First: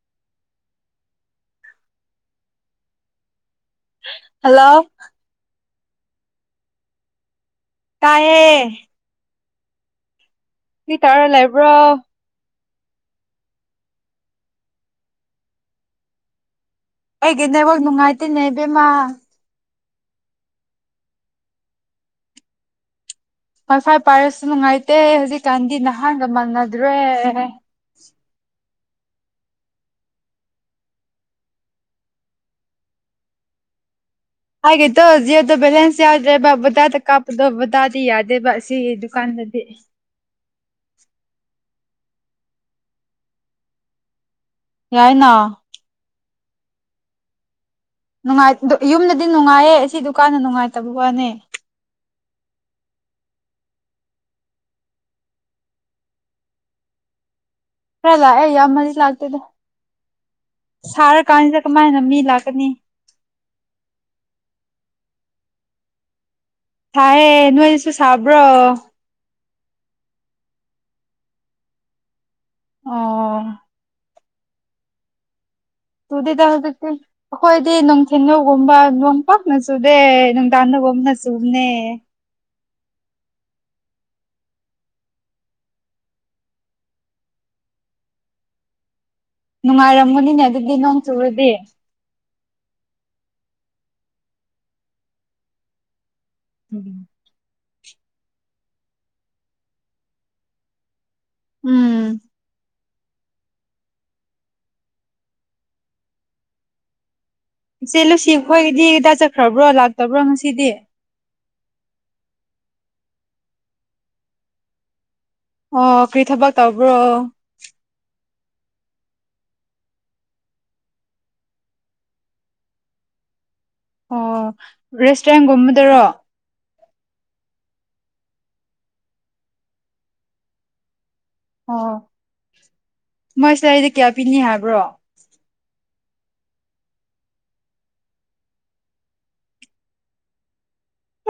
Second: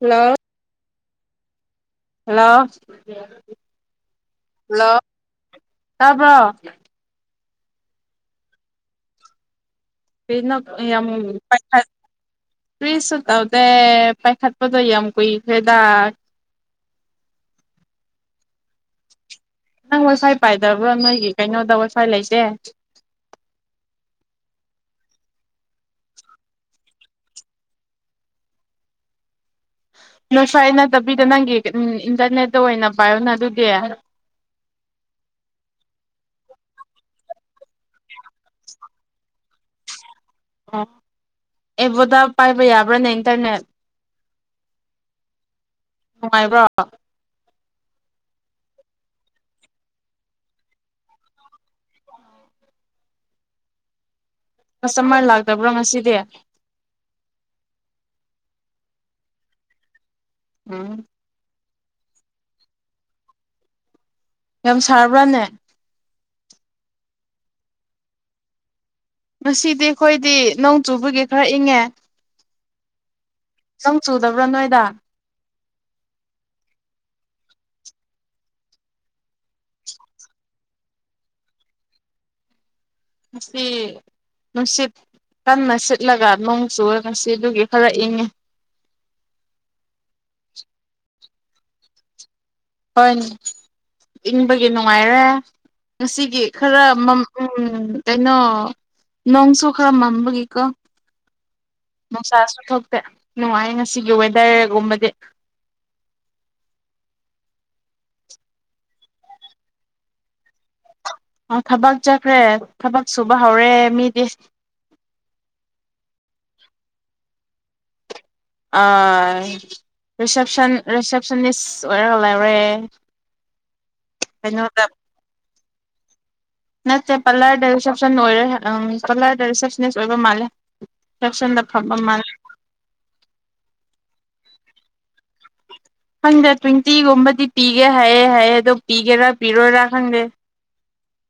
Hello hello ꯍꯜꯂꯥꯎ ꯇꯥꯕꯣ ꯇꯥꯏꯍꯦ ꯀꯔꯤ ꯅꯣꯛ ꯌꯥꯝ ꯄꯠ ꯂꯩꯕ꯭ꯔꯣ ꯄꯠ ꯀꯔ꯭ꯤꯁꯁꯨ ꯇꯧꯗꯦ ꯄꯥꯏꯈꯠꯄꯗꯣ ꯌꯥꯝ ꯀꯨꯏꯈ꯭ꯔꯦꯗ ꯑꯩꯒꯤ ꯅꯦꯠꯋꯥꯛ ꯅꯨꯉꯥꯏꯇꯦꯅꯦ ꯕꯦꯝꯃ ꯅꯪ ꯋꯥꯏꯐꯥꯏ ꯄꯥꯏꯗꯕ꯭ꯔꯥ ꯅꯣꯏꯒꯤ ꯀꯩꯅꯣꯗ ꯋꯥꯏꯐꯥꯏ ꯂꯩꯇꯦ ꯋꯥꯏꯐꯥꯏ ꯄꯥꯏꯔꯁꯨ ꯅꯨꯡꯉꯥꯏꯇꯦ ꯍꯨꯖꯤꯛ ꯀꯥꯟꯗꯤ ꯅꯍꯥꯟꯒ ꯃꯅ ꯗꯔ꯭ꯦ ꯅꯣꯏ ꯐꯥꯏ ꯅꯠꯇꯕꯤꯗ ꯅꯪꯒꯤ ꯀ ꯎꯝ ꯏꯟꯇꯔꯅꯦꯠꯇ ꯑꯣꯏꯅ ꯄꯥꯏꯌꯣꯅ ꯑꯗꯨꯗꯤ ꯑꯩꯒꯤꯗꯣ ꯖꯤꯑꯣꯗ ꯕꯦꯂꯦꯟꯁ ꯌꯥꯎꯗ꯭ꯔꯦꯕ ꯕꯣꯗꯥꯗ ꯀꯥꯞꯄꯗꯣ ꯕꯣꯗꯥꯗꯤ ꯌꯥꯗꯦꯕ ꯁꯤ ꯗꯨꯀꯥꯟꯗꯗꯤ ꯑꯣ ꯑꯦꯕꯣꯗ ꯄꯥꯏꯕ ꯌꯥꯕ꯭ꯔꯥꯅꯦ ꯏꯟꯇꯔꯅꯦꯠ ꯌꯥꯏꯅꯥ ꯅꯨꯡꯉꯥꯏꯕ꯭ꯔꯣ ꯅꯨꯡꯉꯥꯏ ꯗꯨ ꯌꯨꯝꯗꯗꯤ ꯅꯨꯡꯉꯥꯏꯌꯦ ꯑꯁꯤ ꯗꯨꯀꯥꯟꯗ ꯅꯨꯡꯉꯥꯏꯇꯕ ꯋꯥꯅꯦ ꯀꯁꯇꯃꯔ ꯂꯥꯛꯇꯕ꯭ꯔ ꯉꯁꯤꯗꯤ ꯈꯔ ꯂꯥꯛꯑꯦ ꯌꯥꯝ ꯃꯔꯤ ꯂꯥꯛꯇꯦꯗ ꯎꯝ ꯁꯥꯔ ꯀꯥꯟꯗ ꯀꯃꯥꯏꯅ ꯃꯤ ꯂꯥꯛꯀꯅꯤ ꯌꯥꯝ ꯁꯥꯔꯕ꯭ꯔꯥꯅꯦ ꯊꯥꯏꯌꯦ ꯅꯣꯏꯁꯨ ꯁꯥꯕ꯭ꯔꯣ ꯉꯁꯤꯗꯤ ꯑꯈꯣꯏꯗꯤ ꯅꯣꯡ ꯆꯨꯕꯒꯤ ꯈꯔ ꯏꯪꯉꯦ ꯑꯣ ꯆꯨꯗꯕ꯭ꯔꯣ ꯅꯣꯏꯗ ꯇꯨꯗꯦꯗ ꯑꯗꯨꯗꯤ ꯑꯈꯣꯏꯗꯤ ꯅꯨꯡꯊꯤꯟ ꯌꯧꯒꯨꯝꯕ ꯅꯣꯡꯄꯥꯛꯛꯅ ꯆꯨꯗꯦ ꯅꯨꯡꯗꯥꯟꯅꯒꯨꯝꯅ ꯆꯨꯝꯅꯦ ꯉꯁꯤ ꯅꯨꯡꯁꯤꯠ ꯀꯟꯅ ꯁꯤꯠꯂꯒ ꯅꯣꯡ ꯆꯨꯔ ꯉꯁꯤꯗꯨꯒꯤ ꯈꯔ ꯏꯪꯉꯦ ꯅꯨꯡꯉꯥꯏꯔꯝꯒꯅꯤꯅꯦ ꯑꯗꯨꯗꯤ ꯅꯣꯡ ꯆꯨꯔꯗꯤ ꯍꯣꯏ ꯏꯪꯕꯒꯤ ꯅꯨꯡꯉꯥꯏꯔꯦ ꯉꯁꯤꯒꯤ ꯈꯔ ꯎꯝ ꯀꯩꯅꯣ ꯅꯣꯡꯁꯨ ꯈꯔ ꯃꯝꯕꯒꯤꯀꯣ ꯎꯝ ꯃꯪ ꯆꯁꯨ ꯊ ꯅꯨꯡꯉꯥꯏ ꯉꯁꯤꯒꯤ ꯋꯦꯗꯔꯒꯨꯝꯕꯗꯤ ꯏꯆꯦ ꯂꯨꯁꯤ ꯑꯩꯈꯣꯏꯒꯤꯗꯤꯗꯥ ꯆꯠꯈ꯭ꯔꯕ꯭ꯔꯣ ꯂꯥꯛꯇꯕ꯭ꯔꯣ ꯉꯁꯤꯗꯤ ꯑ ꯊꯕꯛ ꯆꯠꯈ꯭ꯔꯦ ꯊꯕꯛ ꯁꯨꯕ ꯍꯧꯔꯦ ꯃꯤꯗꯤ ꯑꯣ ꯀꯔꯤ ꯊꯕꯛ ꯇꯧꯕ꯭ꯔꯣ ꯔꯤꯁꯦꯞꯁꯟ ꯔꯤꯁꯦꯞꯁꯅꯤꯁ ꯑꯣꯏꯔꯒ ꯂꯩꯔꯦ ꯑꯣ ꯀꯩꯅꯣꯗ ꯔꯦꯁꯥꯏꯝꯗ ꯆꯠꯇ꯭ꯔꯣꯛ ꯅꯠꯇꯦ ꯄꯥꯂꯔꯗ ꯔꯤꯁꯦꯞꯁꯟ ꯑꯣꯏꯔꯦ ꯎ ꯄꯥꯂꯔꯗ ꯔꯤꯁꯦꯞꯁꯅꯤꯁ ꯑꯣꯏꯕ ꯃꯥꯜꯂꯦ ꯔꯤꯁꯦꯞꯁꯟꯗ ꯑꯣ ꯐꯝꯕ ꯃꯥꯜꯂꯦ ꯃꯣꯏ ꯁꯤ ꯀꯌꯥ ꯄꯤꯅꯤ ꯍꯥꯏꯕ꯭ꯔꯣ ꯈꯪꯗꯦ ꯇ꯭ꯋꯦꯟꯇꯤꯒꯨꯝꯕꯗꯤ ꯄꯤꯒꯦ ꯍꯥꯏꯌꯦꯦ ꯍꯥꯏꯌꯦ ꯑꯗꯣ ꯄꯤꯒꯦꯔꯥ ꯄꯤꯔꯣꯏꯔꯥ ꯈꯪꯗꯦ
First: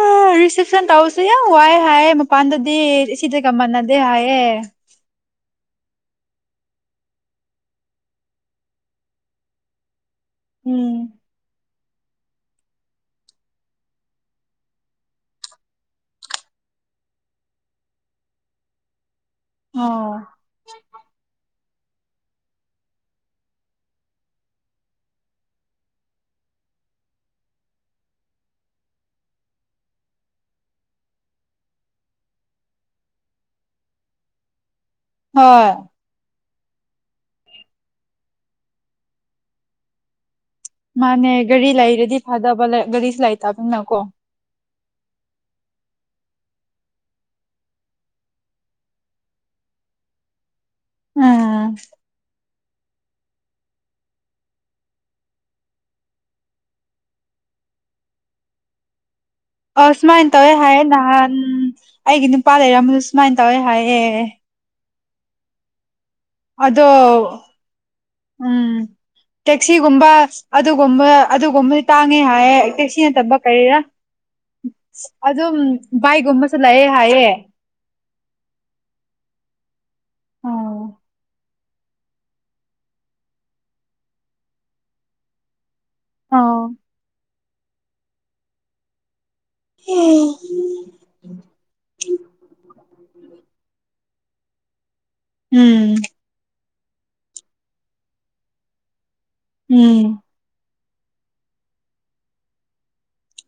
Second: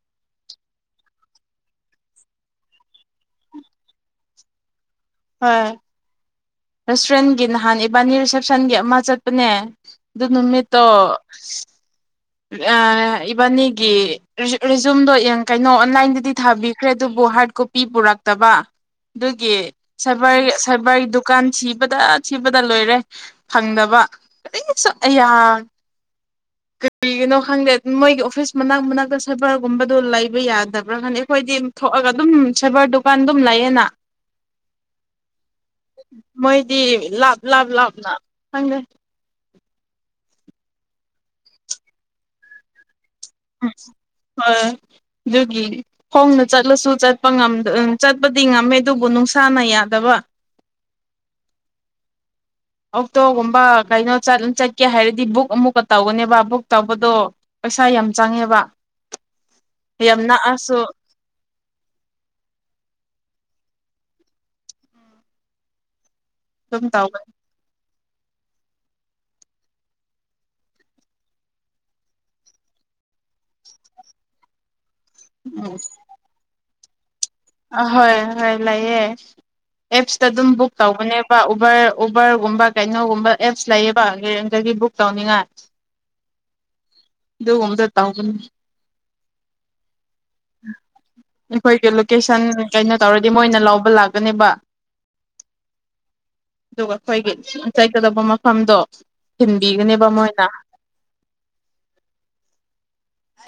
ꯎ ꯔꯤꯁꯦꯞꯁꯟ ꯇꯧꯁꯦ ꯌꯥꯝ ꯋꯥꯏꯦ ꯍꯥꯏꯌꯦꯦ ꯃꯄꯥꯟꯗꯗꯤ ꯁꯤꯗꯤꯒ ꯃꯥꯟꯅꯗꯦ ꯍꯥꯏꯑ ꯍꯝ ꯔꯦꯁꯇꯨꯔꯦꯟꯒꯤ ꯅꯍꯥꯟ ꯏꯕꯥꯅꯤ ꯔꯤꯁꯦꯞꯁꯟꯒꯤ ꯑꯃ ꯆꯠꯄꯅꯦ ꯑꯗꯨ ꯅꯃꯤꯠꯇ ꯎꯝ ꯏꯕꯥꯅꯤꯒꯤ ꯔꯤꯖꯨꯝꯗꯣ ꯌꯦꯡ ꯀꯩꯅꯣ ꯑꯣꯟꯂꯥꯏꯟꯗꯗꯤ ꯊꯥꯕꯤꯈ꯭ꯔꯦ ꯑꯗꯨꯕꯨ ꯍꯥꯔꯠ ꯀꯣꯄꯤ ꯄꯨꯔꯛꯇꯕ ꯑꯗꯨꯒꯤ ꯑꯣ ꯁꯔꯕꯥꯔ ꯁꯔꯕꯥꯔ ꯗꯨꯀꯥꯟꯁꯤ ꯊꯗ ꯊꯤꯕꯗ ꯂꯣꯏꯔꯦ ꯐꯪꯗꯕ ꯀꯔꯤꯁꯨ ꯑꯌꯥ ꯀꯔꯤꯒꯤꯅꯣ ꯈꯪꯗꯦ ꯃꯣꯏꯒꯤ ꯑꯣꯐꯤꯁ ꯃꯅꯥꯛ ꯃꯅꯥꯛꯇ ꯁꯦꯕꯔꯒꯨꯝꯕꯗꯨꯣ ꯂꯩꯕ ꯌꯥꯗꯕ꯭ꯔꯥ ꯈꯪꯗꯦ ꯑꯩꯈꯣꯏꯗꯤ ꯊꯣꯛꯑꯒ ꯑꯗꯨꯝ ꯁꯕꯔ ꯗꯨꯀꯥꯟ ꯑꯗꯨꯝ ꯂꯩꯌꯦꯦꯅ ꯍꯣꯏ꯫ ꯃꯣꯏꯗꯤ ꯂꯥꯞ ꯂꯥꯞ ꯂꯥꯞꯅ ꯈꯪꯗꯦ ꯃꯥꯅꯦ ꯒꯥꯔꯤ ꯂꯩꯔꯗꯤ ꯐꯥꯗꯕ ꯒꯥꯔꯤ ꯂꯩ ꯇꯥꯕꯅ ꯀꯣ ꯍꯣꯏ ꯑꯗꯨꯒꯤ ꯈꯣꯡꯅ ꯆꯠꯂꯁꯨ ꯆꯠꯄ ꯎ ꯆꯠꯄꯗꯤ ꯉꯝꯃꯦ ꯑꯗꯨꯕꯨ ꯅꯨꯡꯁꯥꯅ ꯌꯥꯗꯕ ꯎꯝ ꯑꯣꯛꯇꯣꯒꯨꯝꯕ ꯀꯩꯅꯣ ꯆꯠꯀꯦ ꯍꯥꯏꯔꯗꯤ ꯕꯨꯛ ꯑꯃꯨꯛꯀ ꯇꯧꯒꯅꯦꯕ ꯕꯨꯛ ꯇꯧꯕꯗꯣ ꯄꯩꯁꯥ ꯌꯥꯝ ꯆꯪꯉꯦꯕ ꯑ ꯌꯥꯝ ꯁꯨꯃꯥꯏꯅ ꯇꯧꯋꯦ ꯍꯥꯏ ꯅꯛꯑꯁꯨ ꯅꯍꯥꯟ ꯑꯩꯒꯤ ꯅꯨꯄꯥ ꯂꯩꯔꯝꯕꯗ ꯁꯨꯃꯥꯏꯅ ꯇꯧ ꯇꯏ ꯍꯥꯏꯌꯦꯑꯌꯦ ꯑꯗꯣ ꯑꯗꯨꯝ ꯇꯧꯒꯅꯤ ꯎꯝ ꯇꯦꯛꯁꯤꯒꯨꯝꯕ ꯑꯗꯨꯒꯨꯝꯕ ꯑꯗꯨꯒꯨꯝꯕꯗꯤ ꯇꯥꯡꯉꯦ ꯍꯥꯏꯌꯦ ꯇꯦꯛꯁꯤ ꯅꯠꯇꯕ ꯀꯔꯤꯔꯥ ꯑꯗꯨ ꯥꯏꯒꯨꯝꯃꯁ ꯂꯩꯑꯌꯦ ꯍꯥꯏꯌꯦꯑꯌꯦ ꯑ ꯍꯣꯏ ꯍꯣꯏ ꯂꯩꯥꯏꯌꯦ ꯑꯦꯞꯁꯇ ꯑꯗꯨꯝ ꯕꯨꯛ ꯑꯣ ꯇꯧꯕꯅꯦꯕ ꯎꯕꯔ ꯎꯕꯔꯒꯨꯝꯕ ꯀꯩꯅꯣꯒꯨꯝꯕ ꯑꯦꯞꯁ ꯂꯩꯌꯦꯕ ꯗꯒꯤ ꯕꯨꯛ ꯇꯧꯅꯤꯡꯉꯥꯏ ꯎꯝ ꯗꯨ ꯒꯨꯝꯕꯗꫭ ꯇꯥꯎꯖꯟ ꯑꯩꯈꯣꯏꯒꯤ ꯂꯣꯀꯦꯁꯟ ꯀꯩꯅꯣ ꯇꯧꯔꯗꯤ ꯃꯣꯏꯅ ꯂꯧꯕ ꯂꯥꯛ ꯀꯅꯦꯕꯥ ꯎꯝ ꯑꯗꯨꯒ ꯑꯩꯈꯣꯏꯒꯤ ꯆꯩꯠ ꯀꯗꯕ ꯃꯐꯝꯗꯣ ꯊꯤꯟꯕꯤꯒꯅꯦꯕ ꯎꯝ ꯃꯣꯏꯅ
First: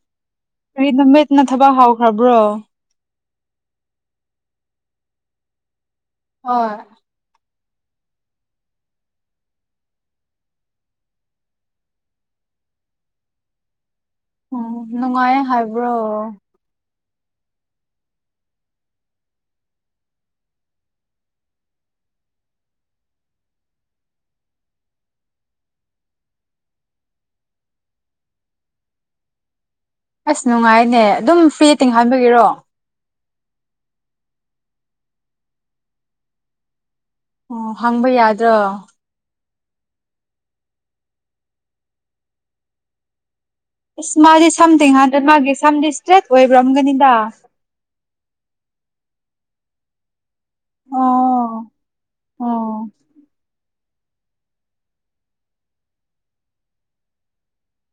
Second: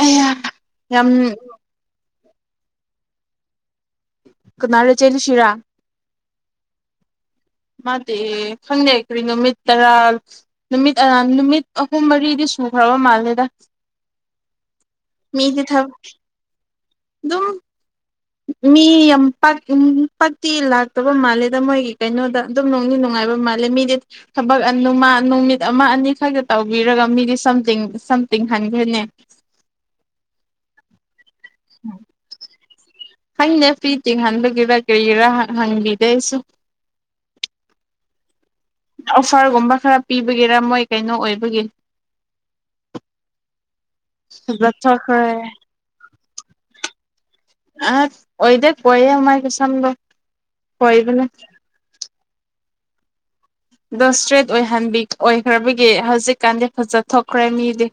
ꯑꯌꯥ ꯀꯔꯤ ꯌꯥꯝ ꯅꯨꯃꯤꯠꯅ ꯊꯕꯛ ꯍꯥꯥꯎ ꯈꯔ ꯕ꯭ꯔꯣ ꯀꯅꯥꯔ ꯆꯦ ꯂꯨꯁꯤꯔꯥ ꯍꫭꯏ ꯃꯥꯗꯤ ꯈꯪꯗꯦ ꯀꯔꯤ ꯅꯨꯃꯤꯠ ꯇꯔꯥ ꯅꯨꯃꯤꯠ ꯑꯥ ꯅꯨꯃꯤꯠ ꯑꯍꯨꯝ ꯃꯔꯤꯗꯤ ꯁꯨꯈ꯭ꯔꯕ ꯃꯥꯜꯂꯦꯗ ꯑꯣ ꯅꯨꯡꯉꯥꯏꯌꯦ ꯍꯥꯏꯕ꯭ꯔꯣ ꯗꯨꯝ ꯃꯤ ꯌꯥꯝ ꯄꯥꯛ ꯎꯝ ꯄꯥꯛꯇꯤ ꯂꯥꯛꯇꯕ ꯃꯥꯜꯂꯦꯗ ꯃꯣꯏꯒꯤ ꯀꯩꯅꯣꯗ ꯑꯗꯨꯝ ꯅꯨꯡꯗꯤ ꯅꯨꯡꯉꯥꯏꯕ ꯃꯥꯜꯂꯦ ꯃꯤꯗꯤ ꯊꯕꯛ ꯑ ꯅꯨ ꯃꯥ ꯅꯨꯃꯤꯠ ꯑꯃ ꯑꯅꯤ ꯈꯛꯇ ꯇꯧꯕꯤꯔꯒ ꯃꯤꯗꯤ ꯁꯝꯊꯤꯡ ꯁꯝꯊꯤꯡ ꯍꯟꯗ꯭ꯔꯦꯠꯅꯦ ꯑꯁ ꯅꯨꯡꯉꯥꯏꯅꯦ ꯑꯗꯨꯝ ꯐ꯭ꯔꯤꯇꯤꯡ ꯍꯥꯟꯕꯒꯤꯔꯣ ꯈꯪꯗꯦ ꯐꯤ ꯇꯤꯡꯍꯟꯕꯒꯤꯔ ꯀꯔꯤꯒꯤꯔꯥ ꯍꯪꯕꯤꯗꯦ ꯑꯩꯁꯨ ꯑꯣ ꯍꯪꯕ ꯌꯥꯗ ꯗ꯭ꯔꫭ ꯐꯥꯔꯒꯨꯝꯕ ꯈꯔ ꯄꯤꯕꯒꯤꯔꯥ ꯃꯣꯏ ꯀꯩꯅꯣ ꯑꯣꯏꯕꯒꯤ ꯏꯁ ꯃꯥꯗꯤ ꯁꯝ ꯐꯖꯊꯈ꯭ꯔꯦ ꯇꯤꯡꯍꯟꯗ꯭ꯔꯦ ꯃꯥꯒꯤ ꯁꯝꯗꯤ ꯇ꯭ꯔꯦꯠ ꯑꯣꯏꯕ꯭ꯔꯝꯒꯅꯤꯗ ꯑꯠ ꯑꯣꯏꯗꯦ ꯈꫭꯏꯌꯦ ꯃꯥꯏꯒꯤ ꯁꯝꯗꫭ ꯈꫭꯏꯕꯅꯦ ꯑꯣ ꯑꯣ ꯗꯣ ꯁꯇ꯭ꯔꯦꯠ ꯑꯣꯏꯍꯟꯕꯤ ꯑꫭꯏꯍꯟꯈ꯭ꯔꯕꯒꯤ ꯍꯧꯖꯤꯛꯀꯥꯟꯗꯤ ꯐꯖ ꯊꯣꯛꯈ꯭ꯔꯦ ꯃꯤꯗꯤ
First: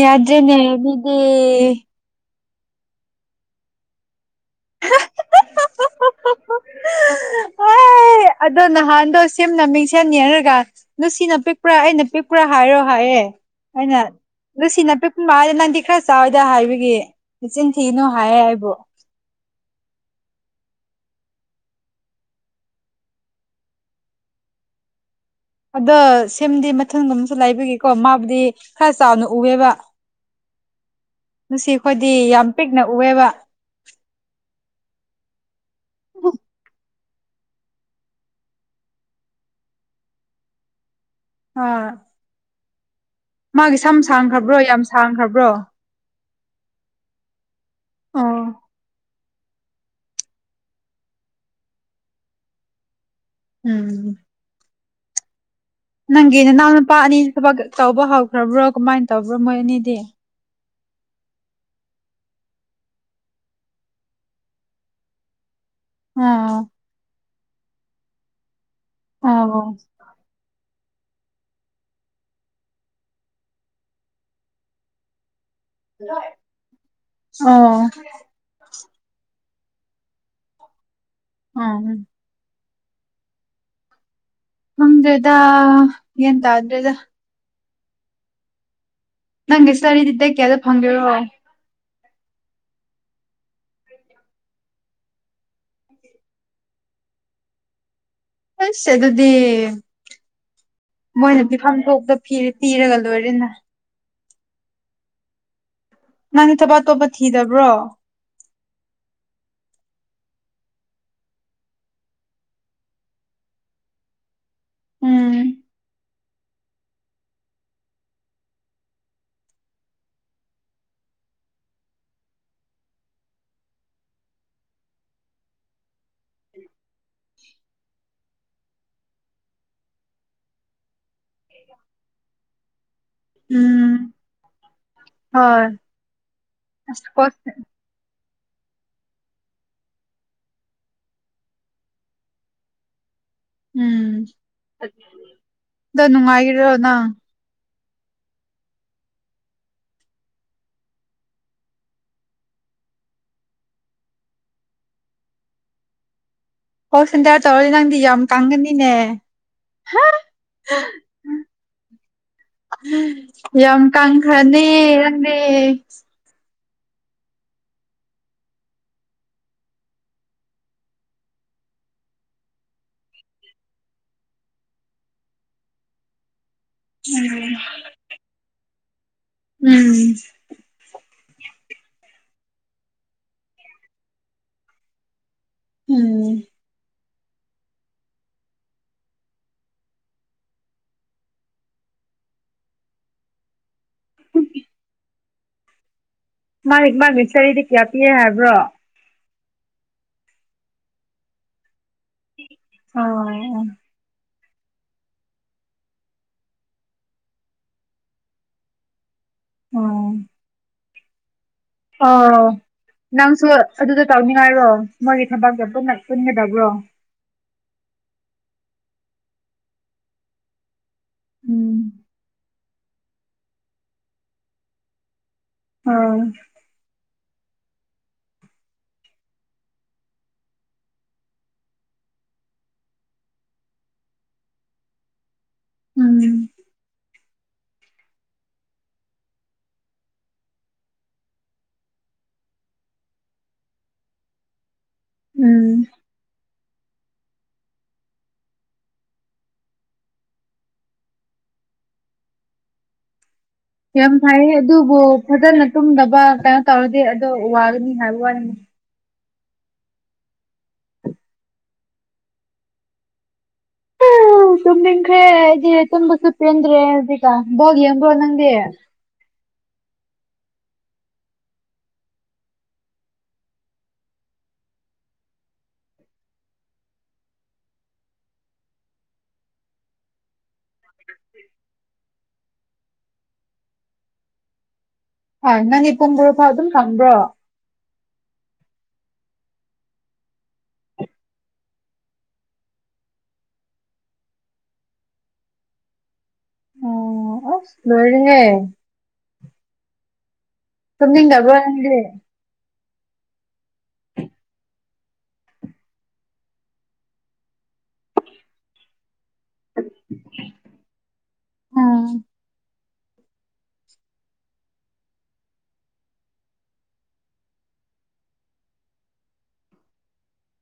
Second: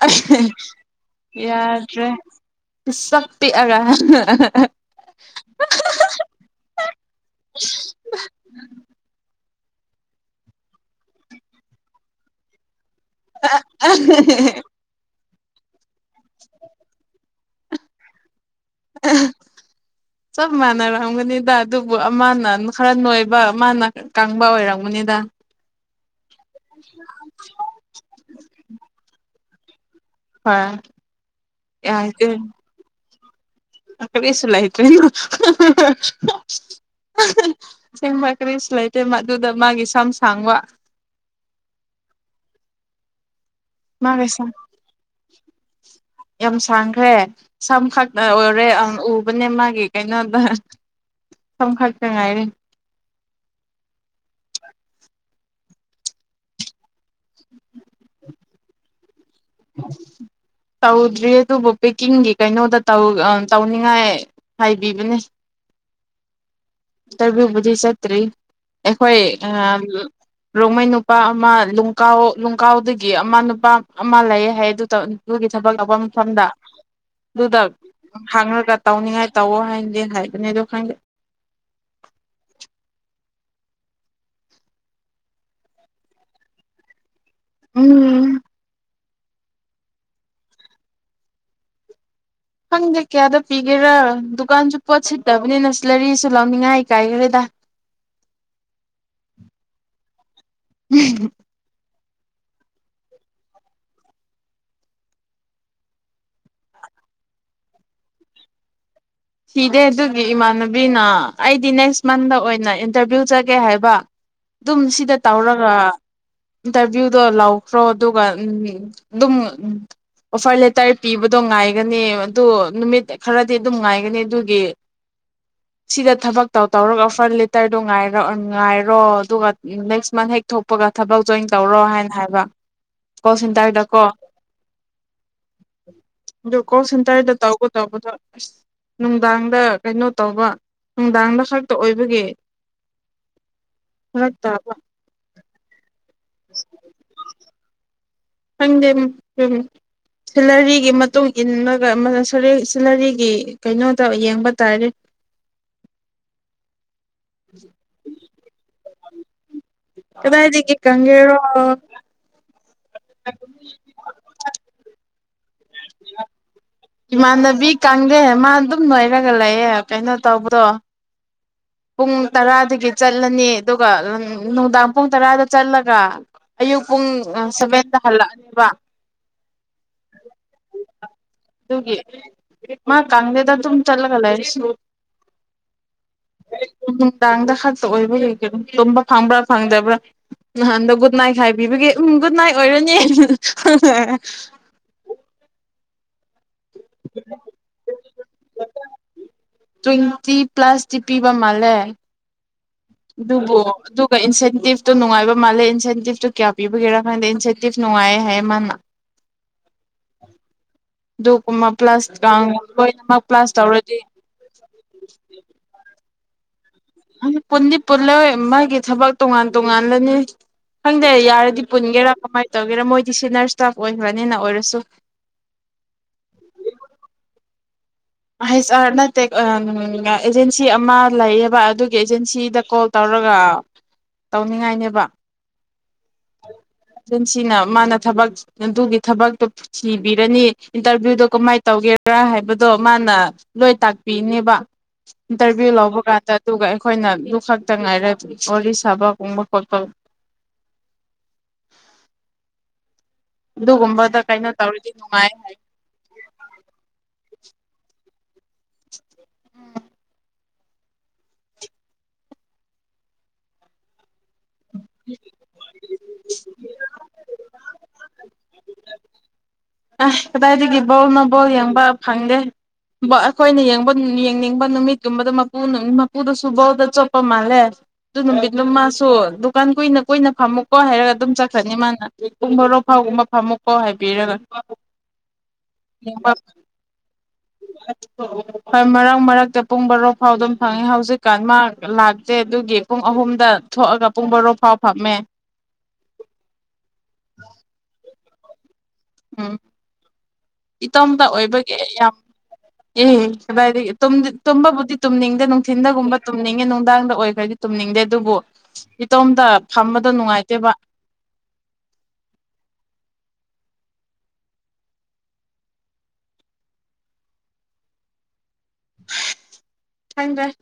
ꯌꯥꯗ꯭ꯔꯦꯅꯦ ꯗꯨꯗꯤ ꯌꯥꯗ꯭ꯔꯦ ꯄꯤꯁꯛ ꯄꯤꯛꯑꯒ ꯑꯗꯨ ꯅꯍꯥꯟꯗ ꯁꯦꯝꯅ ꯃꯤꯡꯁꯦꯟꯅꯤ ꯍꯥꯏꯔꯒ ꯅꯨꯡꯁꯤꯅ ꯄꯤꯛꯄ꯭ꯔꯥ ꯑꯩꯅ ꯄꯤꯛꯄ꯭ꯔꯥ ꯍꯥꯏꯌꯦ ꯑꯩꯅ ꯂꯨꯁꯤꯅ ꯄꯤꯛ ꯃꯥꯅ ꯅꯪꯗꯤ ꯈ꯭ꯔ ꯆꯥꯎꯏꯗ ꯍꯥꯏꯕꯒꯤ ꯏꯆꯤꯟ ꯊꯅꯣ ꯍꯥꯏꯌꯦ ꯍꯥꯏ ꯕ꯭ꯔꫭ ꯆꯞ ꯃꯥꯟꯅꯔꯝꯒꯅꯤꯗ ꯑꯗꯨꯕꯨ ꯑꯃꯅ ꯈꯔ ꯅꯣꯏꯕ ꯃꯥꯅ ꯀꯪꯕ ꯑꯣꯏꯔꯝꯒꯅꯤꯗ ꯗ꯭ꯁ ꯊꯝꯗꯤ ꯃꯊꯟꯒꯨꯝ ꯑꯃꯁꯨ ꯂꯩꯥꯏꯕꯒꯤꯀꯣ ꯃꯥꯕꯨꯗꯤ ꯈꯔ ꯆꯥꯎꯅ ꯎꯋꯦꯕ ꯍꯣꯏ ꯉꯁꯤ ꯑꯩꯈꯣꯏꯗꯤ ꯌꯥꯗꯦ ꯌꯥꯝ ꯄꯤꯛꯅ ꯎꯑꯦꯕ ꯀꯔꯤꯁꯨ ꯂꯩꯇ꯭ꯔꯦ [inaudible] [inaudible] ꯆꯦꯡꯕ ꯀꯔꯤꯁꯨ ꯂꯩꯇꯦ ꯑꯗꯨꯗ ꯃꯥꯒꯤ ꯁꯝ ꯁꯥꯡꯕ ꯑꯥ ꯃꯥꯒꯤ ꯁꯝ ꯁꯥꯡꯈ꯭ꯔꯕ꯭ꯔꯣ ꯌꯥꯝ ꯁꯥꯡꯈ꯭ꯔꯕ꯭ꯔꯣ ꯌꯥꯝ ꯁꯥꯡꯈ꯭ꯔꯦ ꯁꯝꯈꯛ ꯎꯝ ꯑꯣꯏꯔꯦ ꯎ ꯅꯦ ꯃꯥꯒꯤꯦ ꯀꯩꯅꯣꯗ ꯁꯝ ꯈꯔ ꯆ ꯉꯥꯏꯔꯦ ꯎꯝ ꯅꯪꯦꯅꯦ ꯅ ꯄꯥ ꯑꯅꯤ ꯊꯕꯛ ꯇꯧꯕ ꯍꯧꯥꯎ ꯐ꯭ꯔꯔꯕ꯭ꯔꯣ ꯀꯃꯥꯏ ꯇꯕ꯭ꯔꯣ ꯃꯣꯏꯅꯦꯗꯤ ꯇꯧꯗ꯭ꯔꯤ ꯑꯗꯨꯕꯨ ꯄꯦꯛꯀꯤꯡꯒꯤ ꯀꯩꯅꯣꯗ ꯇꯧꯅꯤꯡꯉꯥꯏ ꯍꯥꯏꯕꯤꯕꯅꯦ ꯑꯥ ꯔ ꯎꯕꯨꯗꯤꯁꯇꯔꯤ ꯑꯩꯈꯣꯏ ꯑꯣ ꯔꯣꯡꯃꯨ ꯅꯨꯄꯥ ꯑꯃ ꯂꯀꯥꯎ ꯂꯅꯨꯡꯀꯥꯎꯗꯒꯤ ꯑꯃ ꯅꯨꯄꯥ ꯑꯃ ꯂꯩꯌꯦ ꯍꯥꯏ ꯊꯕꯛ ꯂꯧꯕ ꯃꯇꯝꯗ ꯑꯗꯨꯗ ꯑꯣ ꯍꯥꯡꯉꯒ ꯇꯧꯅꯤꯡꯉꯥꯏ ꯇꯧꯑꯣ ꯍꯥꯏꯅꯗꯤꯦ ꯍꯥꯏꯕꯅꯦ ꯑꯗꯣ ꯈꯪꯗꯦ ꯎꯝ ꯅꯗ꯭ꯔꯗ ꯌꯦ ꯇ ꯑꯗꯨꯗ꯭ꯔꯦꯗ ꯎꯝ ꯅꯪꯁꯔꯤꯗꯗ ꯀꯦꯗꯣ ꯐꯪꯒꯣ ꯍꯪꯗꯦ ꯀꯌꯥꯗ ꯄꯤꯒꯦꯔꯥ ꯗꯨꯀꯥꯟꯁꯨ ꯄꯣꯠ ꯁꯤꯠꯇꯕꯅꯤꯅ ꯁꯤꯂꯔꯤꯁꯨ ꯂꯧꯅꯤꯡꯉꯥꯏ ꯀꯥꯏꯈꯔꯦꯗ ꯑꯁꯦ ꯑꯗꯨꯗꯤ ꯃꯣꯏꯅ ꯄꯤꯐꯝ ꯊꯣꯛꯇ ꯐꯔ ꯇꯤꯔꯒꯜ ꯑꯣꯏꯔꯅ ꯅꯪꯒꯤ ꯊꯕꯛ ꯑꯇꯣꯞꯄ ꯊꯤꯗꯕ꯭ꯔꯣ ꯁꯤꯤꯗꯦ ꯑꯗꯨꯒꯤ ꯏꯃꯥꯟꯅꯕꯤꯅ ꯑꯩꯗꯤ ꯅꯦꯛꯁ ꯃꯟꯗ ꯑꯣꯏꯅ ꯏꯟꯇꯔꯚꯤꯌꯨ ꯆꯒꯦ ꯍꯥꯏꯕ ꯑꯗꯨꯝ ꯁꯤꯗ ꯎꯝ ꯇꯧꯔꯒ ꯏꯟꯇꯔꯚꯤꯌꯨꯗꯣ ꯂꯥꯎꯈ꯭ꯔꯣ ꯑꯗꯨꯒ ꯑꯗꯨꯝ ꯑꯣꯐꯔ ꯂꯦꯇꯔ ꯄꯤꯕꯗꯣ ꯉꯥꯏꯒꯅꯤ ꯑꯗꯨ ꯅꯨꯃꯤꯠ ꯈꯔꯗꯤ ꯑꯗꯨꯝ ꯉꯥꯏꯒꯅꯤ ꯊꯔꯒꯔꯦꯇꯔꯔꯣ ꯑꯗꯨꯒ ꯅꯦꯛꯁ ꯃꯟ ꯍꯦꯛꯄꯒ ꯊꯕꯛ ꯖꯣꯏꯟ ꯇꯧꯔꯣ ꯍꯥꯏꯅ ꯍꯥꯏꯕ ꯀꯣꯜ ꯁꯦꯟꯇꯔꯗꯀꯣ ꯎꯝ ꯍꯣꯏ ꯑꯗꯨ ꯀꯣꯜ ꯑꯁ ꯀꯣ ꯁꯦꯟꯇꯔꯗ ꯇꯧꯒ ꯇꯧꯕꯗꯣ ꯑꯁ ꯅꯨꯡꯗꯥꯡꯗ ꯀꯩꯅꯣ ꯇꯧꯕ ꯅꯨꯡꯗꯥꯡꯗ ꯈꯛꯇ ꯑꯣꯏꯕꯒꯤ ꯎꯝ ꯐꯔꯛ ꯇꯥꯕ ꯑ ꯅꯨꯡꯉꯥꯏꯈꯔꯣ ꯅꯪ ꯈꯪꯗꯦ ꯎ ꯁꯤꯂꯔꯤꯒꯤ ꯃꯇꯨꯡ ꯏꯜꯂꯒꯦꯡ ꯁꯤꯂꯔꯤꯒꯤ ꯀꯩꯅꯣꯗ ꯌꯦꯡꯕ ꯇꯥꯔꯦ ꯍꯣꯛ ꯁꯦꯟꯇꯔ ꯇꯧꯔꯗꯤ ꯅꯪꯗꯤ ꯌꯥꯝ ꯀꯥꯡꯒꯅꯤꯅꯦ ꯀꯗꯥꯏꯗꯒꯤ ꯀꯪꯒꯦꯔꯣ ꯌꯝ ꯀꯪꯈꯅꯤ [unintelligible] ꯁꯤꯛꯁ ꯏꯃꯥꯟꯅꯕꯤ ꯀꯥꯡꯗꯦ ꯃꯥ ꯑꯗꯨꯝ ꯅꯣꯏꯔꯒ ꯂꯩꯌꯦ ꯀꯩꯅꯣ ꯇꯧꯕꯗꯣ ꯄꯨꯡ ꯇꯔꯥꯗꯒꯤ ꯆꯠꯂꯅꯤ ꯑꯗꯨꯒ ꯅꯨꯡꯗꯥꯡ ꯄꯨꯡ ꯇꯔꯥꯗ ꯆꯠꯂꯒ ꯑꯌꯨꯛ ꯄꯨꯡ ꯁꯚꯦꯟꯗ ꯍꯜꯂꯛꯑꯅꯦꯕ ꯎꯝ ꯑꯗꯨꯒꯤ ꯃꯥ ꯀꯥꯡꯗꯦꯗ ꯇ ꯆꯠꯂꯒꯂ ꯁ ꯎꯝ ꯎꯝ ꯥꯡꯗ ꯈꯛꯇ ꯑꯣꯏꯕꯒꯤ ꯇꯨꯝꯕ ꯐꯪꯕ꯭ꯔꯥ ꯐꯪꯗꯕ꯭ꯔꯥ ꯅꯍꯥꯟꯗ ꯒꯨꯗ ꯅꯥꯏꯠ ꯈ ꯍꯥꯏꯕꯤꯕꯒꯦ ꯎꯝ ꯒꯨꯗ ꯅꯥꯏꯠ ꯑꯣꯏꯔꯅꯤ ꯍ ꯃꯥꯥꯡ ꯃꯥꯥꯡ ꯁꯔꯤꯗꯛ ꯏꯦ ꯍꯥꯏꯕ꯭ꯔꯣ ꯇ꯭ꯋꯦꯟꯇꯤ ꯄ꯭ꯂꯁꯇꯤ ꯄꯤꯕ ꯃꯥꯜꯂꯦ ꯑꯣ ꯑꯗꯨꯕꯨꯣꯒ ꯏꯟꯁꯥꯏ ꯏꯦꯟꯇꯤꯞꯇꯣ ꯅꯨꯡꯉꯥꯏ ꯃꯥꯜꯂꯦ ꯏꯟꯁꯦꯟꯇꯤꯞꯇꯨ ꯀꯌꯥ ꯄꯤꯕꯤꯒꯦꯔꯥ ꯈꯥꯟꯗ ꯏꯟꯁꯦꯟꯇꯤꯞ ꯅꯨꯡꯉꯥꯏ ꯍꯥꯏꯌꯦ ꯃꯥꯅ ꯎ ꯗꯣꯛ ꯑꯣ ꯅꯪꯁꯨ ꯇꯧꯔꯗꯤ ꯑꯗꯨꯗ ꯇꯧꯅꯤꯡꯉꯥꯏꯔꯣ ꯃꯣꯏꯒꯤ ꯊꯕꯛꯁꯦ ꯄꯨꯝꯟꯅ ꯄꯨꯟꯒꯗꯕ꯭ꯔꯣ ꯄꯨꯟꯗꯤ ꯄꯨꯜꯂꯣꯏ ꯃꯥꯒꯤ ꯊꯕꯛ ꯇꯣꯉꯥꯟ ꯇꯣꯉꯜꯂꯅꯤ ꯈꯪꯗꯔꯦ ꯌꯥꯔꯗꯤ ꯎꯝ ꯄꯨꯟꯒꯦꯔꯥ ꯀꯃꯥꯏ ꯇꯧꯒꯦꯔꯥ ꯃꯣꯏꯗꯤ ꯁꯤꯅꯔ ꯏꯁꯇꯥꯐ ꯑꯣꯏꯈ꯭ꯔꯅꯤꯅ ꯑꯣꯏꯔꯁꯨ ꯑꯥ ꯍꯩꯁ ꯑꯥꯔ ꯅꯠꯇ ꯑꯦꯖꯦꯟꯁꯤ ꯑꯃ ꯂꯩꯌꯦꯕ ꯑꯗꯨꯒꯤ ꯑꯦꯖꯦꯟꯁꯤꯗ ꯀꯣꯜ ꯇꯧꯔꯒ ꯇꯧꯅꯤꯡꯉꯥꯏꯅꯦꯕ ꯎꯝ ꯑꯦꯖꯦꯟꯁꯤꯅ ꯃꯥꯅ ꯊꯕꯛ ꯑꯗꯨꯒꯤ ꯊꯕꯛꯇꯣ ꯁꯤꯕꯤꯔꯅꯤ ꯏꯟꯇꯔꯚꯤꯌꯨꯗꯣ ꯀꯃꯥꯏꯅ ꯇꯧꯒꯦꯔꯥ ꯍꯥꯏꯕꯗꯣ ꯃꯥꯅ ꯂꯣꯏ ꯇꯥꯛꯄꯤꯅꯦꯕ ꯏꯇꯔꯕꯤꯌꯨ ꯎꯝ ꯂꯕꯨꯒ ꯇ ꯑꯗꯨꯒ ꯑꯩꯈꯣꯏꯅꯗꯨ ꯈꯛꯇ ꯉꯥꯏꯔ ꯋꯥꯔꯤ ꯁꯥꯕꯒꯨꯝꯕ ꯈꯣꯠꯄ ꯌꯥꯝ ꯑꯗꯨꯒꯨꯝꯕꯗ ꯀꯩꯅꯣ ꯐꯥꯏꯌꯦ ꯇꯧꯔꯗꯤ ꯑꯗꯨꯕꯨ ꯅꯨꯡꯉꯥꯏ ꯍꯥꯏ ꯐꯖꯅ ꯇꯨꯝꯗꯕ ꯀꯩꯅꯣ ꯇꯧꯔꯗꯤ ꯋꯥꯒꯅꯤ ꯍꯥꯏꯕ ꯋꯥꯅꯤ ꯎꯝ ꯑꯥ ꯇꯨꯝꯅꯤꯡꯈꯔ꯭ꯦ ꯑꯩꯗꯤ ꯇꯨꯝꯕꯁꯨ ꯄꯦꯟꯗꯔ꯭ꯦ ꯍꯧꯖꯤꯛꯀꯥꯟ ꯕꯣꯜ ꯌꯦꯡꯕꯔ꯭ꯣ ꯅꯪꯗꯤ ꯁꯤ ꯑꯁ ꯀꯗꯥꯏꯗꯒꯤ ꯕꯣꯜꯅꯣ ꯕꯣꯜ ꯌꯦꯡꯕ ꯐꯪꯗꯦ ꯑꯩꯈꯣꯏꯅ ꯌꯦꯡꯕ ꯌꯦꯡꯅꯤꯡꯕ ꯅꯨꯃꯤꯠꯀꯨꯝꯕꯗ ꯃꯨ ꯃꯄꯨꯗꯁꯨ ꯕꯣꯜꯗ ꯆꯣꯞꯄ ꯃꯥꯜꯂꯦ ꯑꯗꯨ ꯅꯨꯃꯤꯠꯂ ꯃꯥꯁꯨ ꯗꯨꯀꯥꯟ ꯀꯨꯏꯅ ꯀꯨꯏꯅ ꯐꯝꯃ ꯀꯣꯏ ꯍꯥꯏꯔꯒ ꯑꯗꯨꯝ ꯆꯠꯈ꯭ꯔꯅꯤ ꯃꯥꯅ ꯄꯨꯡ ꯕꯥꯔꯣ ꯐꯥꯎꯒꯨꯝꯕ ꯐꯥꯃꯨꯀꯥꯎ ꯍꯥꯏꯕꯤꯔꯒ [unintelligible] ꯍꯥ ꯅꯪꯒꯤ ꯄꯨꯡ ꯌꯦꯡꯕ ꯕꯥꯔꯣꯐꯥꯎ ꯑꯗꯨꯝ ꯐꯝꯕ꯭ꯔꯣ ꯍꯣꯏ ꯃꯔꯛ ꯃꯔꯛꯇ ꯄꯨꯡ ꯕꯔꯣ ꯐꯥꯎ ꯑꯗꯨꯝ ꯐꯪꯝꯃꯦ ꯍꯧꯖꯤꯛꯀꯥꯟ ꯃꯥ ꯂꯥꯛꯇꯦ ꯑꯗꯨꯒꯤ ꯄꯨꯡ ꯑꯍꯨꯝꯗ ꯊꯣꯛꯑꯒ ꯄꯨꯡ ꯕꯔꯣ ꯐꯥꯎ ꯐꯝꯃꯦ ꯑꯣ ꯑꯁ ꯂꯣꯏꯔꯦ ꯉꯦ [unintelligible] ꯎꯝ ꯏꯇꯣꯝꯇ ꯇꯨꯝꯅꯤꯡꯗꯕꯔ꯭ꯣ ꯑꯣꯏꯕꯒꯤ ꯅꯪꯗꯤ ꯌꯥꯝ ꯑꯦ ꯀꯗꯥꯏꯗꯒꯤ ꯇꯨꯝꯕꯕꯨꯗꯤ ꯇꯨꯝꯅꯤꯡꯗꯦ ꯅꯨꯡꯊꯤꯟꯗꯒꯨꯝꯕ ꯇꯨꯝꯅꯤꯡꯉꯦ ꯅꯨꯡꯗꯥꯡꯗ ꯑꯣꯏꯈ꯭ꯔꯗꯤ ꯇꯨꯝꯅꯤꯡꯗꯦ ꯑꯗꯨꯕꯨ ꯏꯇꯣꯝꯗ ꯐꯝꯕꯗ ꯅꯨꯡꯉꯥꯏꯇꯦꯕ ꯎꯝ ꯈꯪꯗꯔꯦ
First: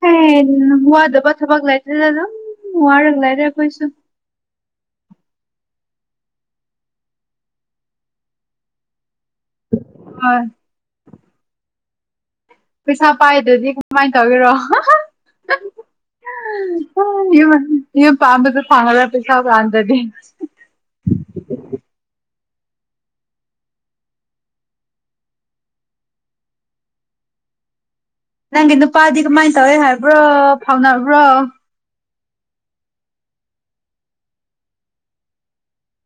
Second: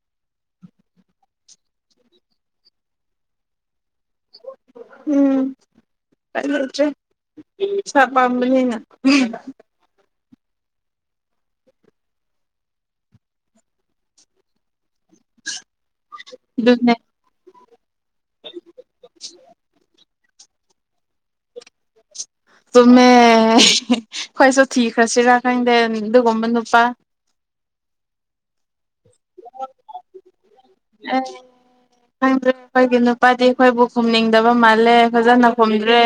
ꯍꯦ ꯋꯥꯗꯕꯥ ꯊꯕꯥꯛ ꯂꯩꯇꯦꯗ ꯗꯨꯝ ꯋꯥꯔꯒ ꯂꯩꯔꯦ ꯑꯩꯈꯣꯏꯁꯨ ꯎꯝ ꯆꯥꯅꯤꯡꯗꯔ꯭ꯦ ꯁꯥ ꯄꯥꯝꯕꯅꯤꯩꯅ ꯎꯝ ꯑꯥ ꯄꯩꯁꯥ ꯄꯥꯏꯗꯔ꯭ꯥꯗꯤ ꯀꯃꯥꯏ ꯇꯧꯒꯦꯔꯣ ꯍ ꯑꯗꯨꯅꯦ ꯏ [unintelligible] ꯏ ꯄꯥꯝꯕ ꯐꯉꯗ ꯄꯩꯁꯥ ꯀꯥꯟꯗꯗꯤꯦ [unintelligible] ꯇꯨꯝꯃꯦ ꯑꯩꯈꯣꯏꯁꯨ ꯊꯤꯈ꯭ꯔꯁꯤꯔꯥ ꯈꯪꯗꯦ ꯑꯗꯨꯒꯨꯝꯕ ꯅꯨꯄꯥ ꯅꯪꯒꯤ ꯅꯨꯄꯥꯗꯤ ꯀꯃꯥꯏꯅ ꯇꯧꯋꯦ ꯍꯥꯏꯕ꯭ꯔꯣ ꯇꯧꯅꯕ꯭ꯔꯣ ꯑꯦ ꯈꯪꯗ꯭ꯔꯦ ꯑꯩꯈꯣꯏꯒꯤ ꯅꯨꯄꯥꯗꯤ ꯑꯩꯈꯣꯏꯕꯨ ꯈꯨꯝꯅꯤꯡꯗꯕ ꯃꯥꯜꯂꯦ ꯐꯖꯅ ꯈꯨꯝꯗ꯭ꯔꯦ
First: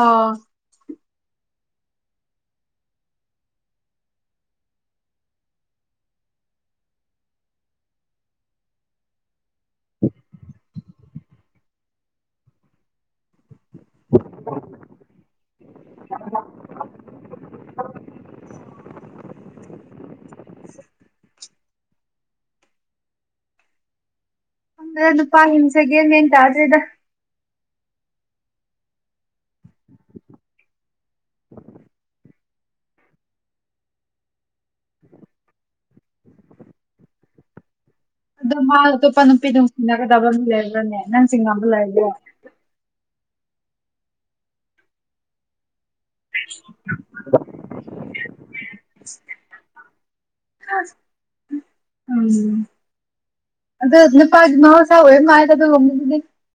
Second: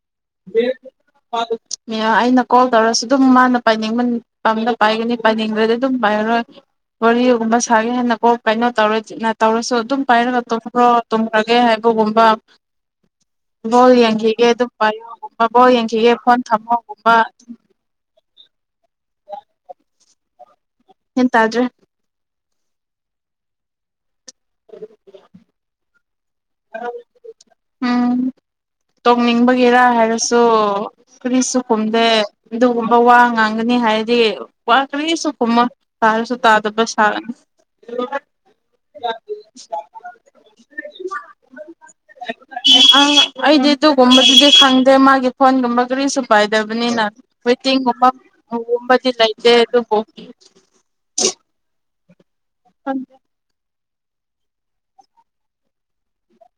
ꯑꯣ ꯍ [unintelligible] ꯑꯩꯅ ꯀꯣꯜ ꯇꯧꯔꯁꯨ ꯑꯗꯨꯝ ꯃꯥꯅ ꯄꯥꯏꯅꯤꯡꯕ ꯄꯥꯝꯗ ꯄꯥꯏꯒꯅꯤ ꯄꯥꯏꯅꯤꯡꯗ꯭ꯔꯗꯤ ꯑꯗꯨꯝ ꯄꯥꯏꯔꯔꯣꯏ ꯋꯥꯔꯤꯒꯨꯝꯕ ꯐꯔꯦ ꯍꯥꯏꯅ ꯀꯣ ꯀꯩꯅꯣ ꯇꯧꯔꯥꯁꯨ ꯇꯧꯔꯁꯨ ꯑꯗꯨꯝ ꯄꯥꯏꯔꯒ ꯇꯨꯝꯈ꯭ꯔꯣ ꯇꯨꯝꯈ꯭ꯔꯒꯦ ꯍꯥꯏꯕ ꯑꯗꯨꯒꯨꯝꯕ ꯕꯣꯜ ꯌꯦꯡꯈꯤꯒꯦ ꯑꯗꯨꯝ ꯄꯥꯏꯌꯣꯒꯨꯝꯕ ꯕꯣꯜ ꯌꯦꯡꯈꯤꯒꯦ ꯐꯣꯟ ꯊꯝꯃꯣꯒꯨꯝꯕ ꯎ [unintelligible] ꯒꯌ꯭ꯥꯟ ꯇꯗ꯭ꯔꯦ [inaudible] ꯈꯪꯗ꯭ꯔ‌ꯦ ꯅꯨꯄꯥꯁꯤꯡ ꯁ‌ꯦꯀ‌ꯦꯜꯍ‌ꯦꯟ ꯌꯥꯗ‌ꯦꯗ ꯇꯣꯡꯅꯤꯡꯕꯒꯤꯔꯥ ꯍꯥꯏꯔꯁꯨ ꯀꯔꯤꯁꯨ ꯈꯨꯝꯗꯦ ꯑꯗꯨꯒꯨꯝꯕ ꯋꯥ ꯉꯥꯡꯒꯅꯤ ꯍꯥꯏꯔꯗꯤ ꯋꯥ ꯀꯔꯤꯁꯨ ꯈꯨꯝꯃꯣꯏ ꯁꯥꯔꯁꯨ ꯇꯥꯗꯕ ꯁꯥꯔꯅꯤ ꯑꯗꯣ ꯃꯥ ꯑꯇꯣꯞꯄ ꯅꯨꯄꯤꯗꯨ ꯅꯨꯡꯁꯤꯅꯒꯗꯕ ꯃꯤ ꯂꯩꯔꯨꯔꯅꯦ ꯅꯪ ꯆꯤꯡꯅꯕꯂꯩꯕ꯭ꯔ‌ꯣ ꯑ ꯑꯩꯗꯤ ꯑꯗꯨꯒꯒꯨꯝꯕꯗꯨꯗꯤ ꯈꯪꯗꯦ ꯃꯥꯒꯤ ꯐꯣꯟꯒꯨꯝꯕ ꯀꯔꯤꯁꯨ ꯄꯥꯏꯗꯕꯅꯤꯅ ꯋꯦꯇꯤꯡꯒꯨꯝꯕꯒꯨꯝꯕꯗꯤ ꯂꯩꯇꯦ ꯑꯗꯨꯕꯨ ꯎꯝ ꯑꯗ ꯅꯨꯄꯥꯒꯤ ꯃꯍꯧꯁꯥ ꯑꯣꯏꯌꯛꯃ ꯍꯥꯏꯕꯗ‌ꯣ [unintelligible]